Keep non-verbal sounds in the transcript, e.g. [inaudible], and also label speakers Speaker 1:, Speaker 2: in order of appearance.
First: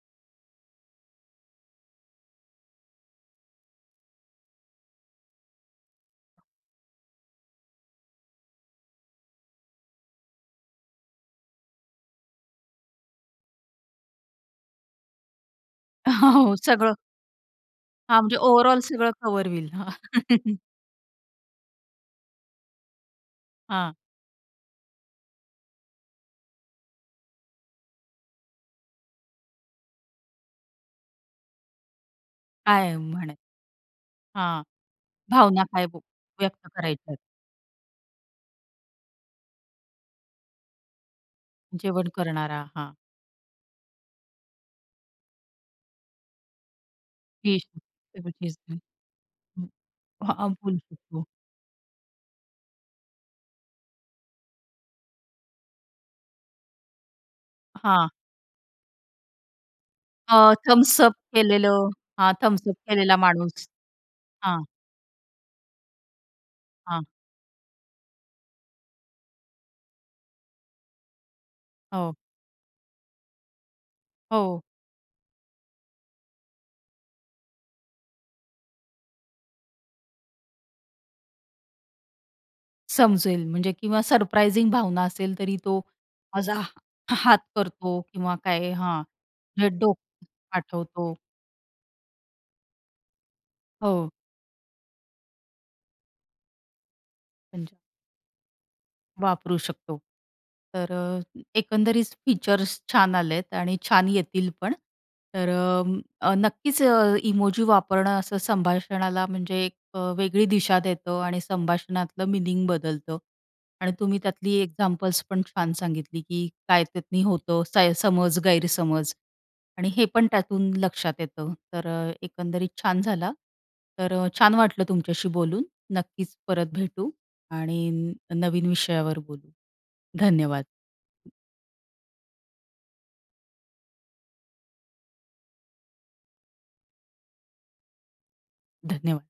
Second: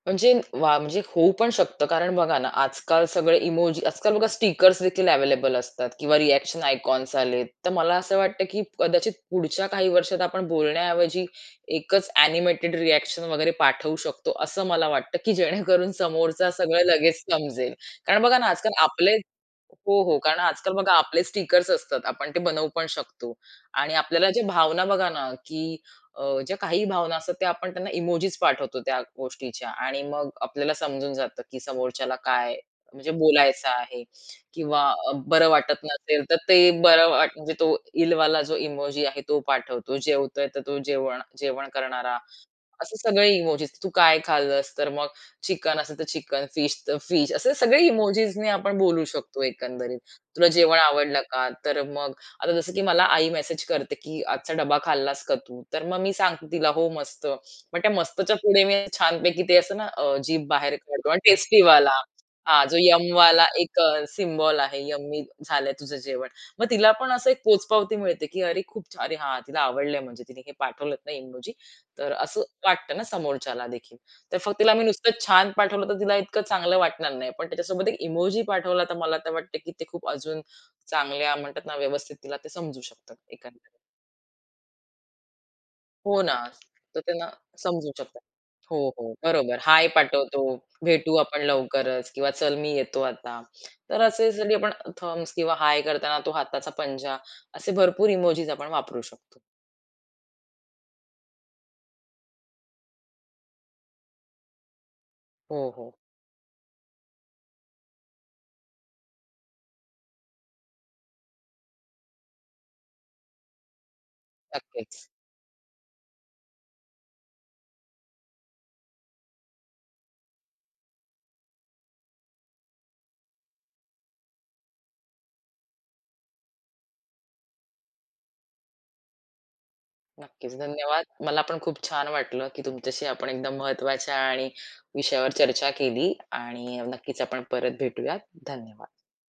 Speaker 1: म्हणजे वाह! म्हणजे होऊ पण शकतं कारण बघा ना, आजकाल सगळे इमोजी, आजकाल बघा स्टिकर्स देखील अवेलेबल असतात किंवा रिएक्शन आयकॉन्स आलेत. तर मला असं वाटतं, की कदाचित पुढच्या काही वर्षात आपण बोलण्याऐवजी 1च एनिमेटेड रिएक्शन वगैरे पाठवू शकतो, असं मला वाटतं, की जेणेकरून समोरचा
Speaker 2: हो
Speaker 1: सगळं
Speaker 2: सगळं.
Speaker 1: लगेच समजेल.
Speaker 2: हां,
Speaker 1: कारण बघा
Speaker 2: म्हणजे
Speaker 1: ना
Speaker 2: ओव्हरऑल
Speaker 1: आजकाल
Speaker 2: सगळं
Speaker 1: आपले
Speaker 2: कव्हर होईल.
Speaker 1: हो, हो, कारण
Speaker 2: [laughs]
Speaker 1: आजकाल बघा आपले स्टिकर्स असतात आपण ते बनवू पण शकतो आणि
Speaker 2: हां.
Speaker 1: आपल्याला ज्या भावना बघा ना, की अ, ज्या काही भावना असतात, त्या आपण त्यांना इमोजीस पाठवतो त्या गोष्टीच्या आणि मग आपल्याला समजून जातं, की समोरच्याला काय
Speaker 2: काय
Speaker 1: म्हणजे
Speaker 2: म्हणे
Speaker 1: बोलायचं आहे?
Speaker 2: हां,
Speaker 1: किंवा बरं
Speaker 2: भावना
Speaker 1: वाटत
Speaker 2: काय
Speaker 1: नसेल, तर
Speaker 2: व्यक्त
Speaker 1: ते बरं
Speaker 2: करायच्या आहेत?
Speaker 1: म्हणजे तो इलवाला जो इमोजी आहे, तो पाठवतो. जेवतोय, तर तो जेवण जेवण
Speaker 2: जेवण
Speaker 1: करणारा
Speaker 2: करणारा. हां.
Speaker 1: असे सगळे इमोजीस तू काय खाल्लस? तर मग चिकन असेल, तर चिकन, फिश तर फिश असे
Speaker 2: फिश
Speaker 1: सगळे इमोजीज नी
Speaker 2: हं.
Speaker 1: आपण बोलू शकतो, एकंदरीत.
Speaker 2: हां,
Speaker 1: तुला
Speaker 2: हां. बोलू
Speaker 1: जेवण
Speaker 2: शकतो
Speaker 1: आवडलं
Speaker 2: हो.
Speaker 1: का? तर मग आता जसं, की मला आई मेसेज करते, की आजचा डब्बा खाल्लास का तू? तर मग मी सांगते तिला हो मस्त. मग त्या
Speaker 2: हां.
Speaker 1: मस्तच्या पुढे मी छान पैकी ते असं ना, जीभ
Speaker 2: अ,
Speaker 1: बाहेर
Speaker 2: थंब्स
Speaker 1: काढतो
Speaker 2: अप
Speaker 1: आणि
Speaker 2: केलेलं,
Speaker 1: टेस्टीवाला,
Speaker 2: हां
Speaker 1: हा
Speaker 2: थंब्स अप
Speaker 1: जो
Speaker 2: केलेला
Speaker 1: यम्मिवाला
Speaker 2: माणूस.
Speaker 1: 1 सिम्बॉल
Speaker 2: हां.
Speaker 1: आहे यम्मी झालंय तुझं जेवण. मग तिला
Speaker 2: हां.
Speaker 1: पण असं एक पोचपावती मिळते, की अरे खूप छान! अरे हा तिला आवडलंय, म्हणजे तिने हे पाठवलत ना इमोजी तर
Speaker 2: हो.
Speaker 1: असं वाटतं ना समोरच्याला देखील. तर फक्त
Speaker 2: हो.
Speaker 1: तिला मी नुसतं छान पाठवलं, तर तिला इतकं चांगलं वाटणार नाही पण त्याच्यासोबत 1 इमोजी पाठवला तर मला तर वाटतं, की ते खूप अजून चांगल्या म्हणतात ना, व्यवस्थित तिला ते समजू शकत
Speaker 2: समजेल. म्हणजे
Speaker 1: एकंदरीत.
Speaker 2: किंवा सरप्रायझिंग भावना असेल तरी तो
Speaker 1: हो ना,
Speaker 2: माझा
Speaker 1: तर
Speaker 2: हा
Speaker 1: त्यांना
Speaker 2: हात
Speaker 1: समजू
Speaker 2: करतो
Speaker 1: शकतात.
Speaker 2: किंवा काय
Speaker 1: हो,
Speaker 2: हां,
Speaker 1: हो, बरोबर.
Speaker 2: म्हणजे
Speaker 1: हाय
Speaker 2: डोकं
Speaker 1: पाठवतो,
Speaker 2: पाठवतो.
Speaker 1: भेटू आपण लवकरच, किंवा चल, मी येतो आता. तर
Speaker 2: हो.
Speaker 1: असे आपण थंब्स किंवा हाय करताना तो हाताचा पंजा, असे
Speaker 2: [unintelligible]
Speaker 1: भरपूर इमोजीज आपण वापरू शकतो.
Speaker 2: वापरू शकतो. तर अ, एकंदरीत फीचर्स छान आलेत आणि छान येतील पण. तर
Speaker 1: हो, हो.
Speaker 2: अ, नक्कीच अ, इमोजी वापरणं असं संभाषणाला, म्हणजे एक अ, वेगळी दिशा देतं आणि संभाषणातलं मीनिंग बदलतं आणि तुम्ही त्यातली
Speaker 1: नक्कीच.
Speaker 2: एक्झाम्पल्स पण छान सांगितली, की काय त्यातनी होतं समज-गैरसमज आणि हे पण त्यातून लक्षात येतं. तर एकंदरीत छान झाल. तर छान वाटलं तुमच्याशी बोलून. नक्कीच, परत भेटू आणि नवीन विषयावर बोलू.
Speaker 1: नक्कीच,
Speaker 2: धन्यवाद.
Speaker 1: धन्यवाद. मला पण खूप छान वाटलं, की तुमच्याशी आपण एकदम महत्त्वाच्या आणि विषयावर चर्चा केली आणि नक्कीच, आपण परत भेटूयात धन्यवाद.
Speaker 2: धन्यवाद.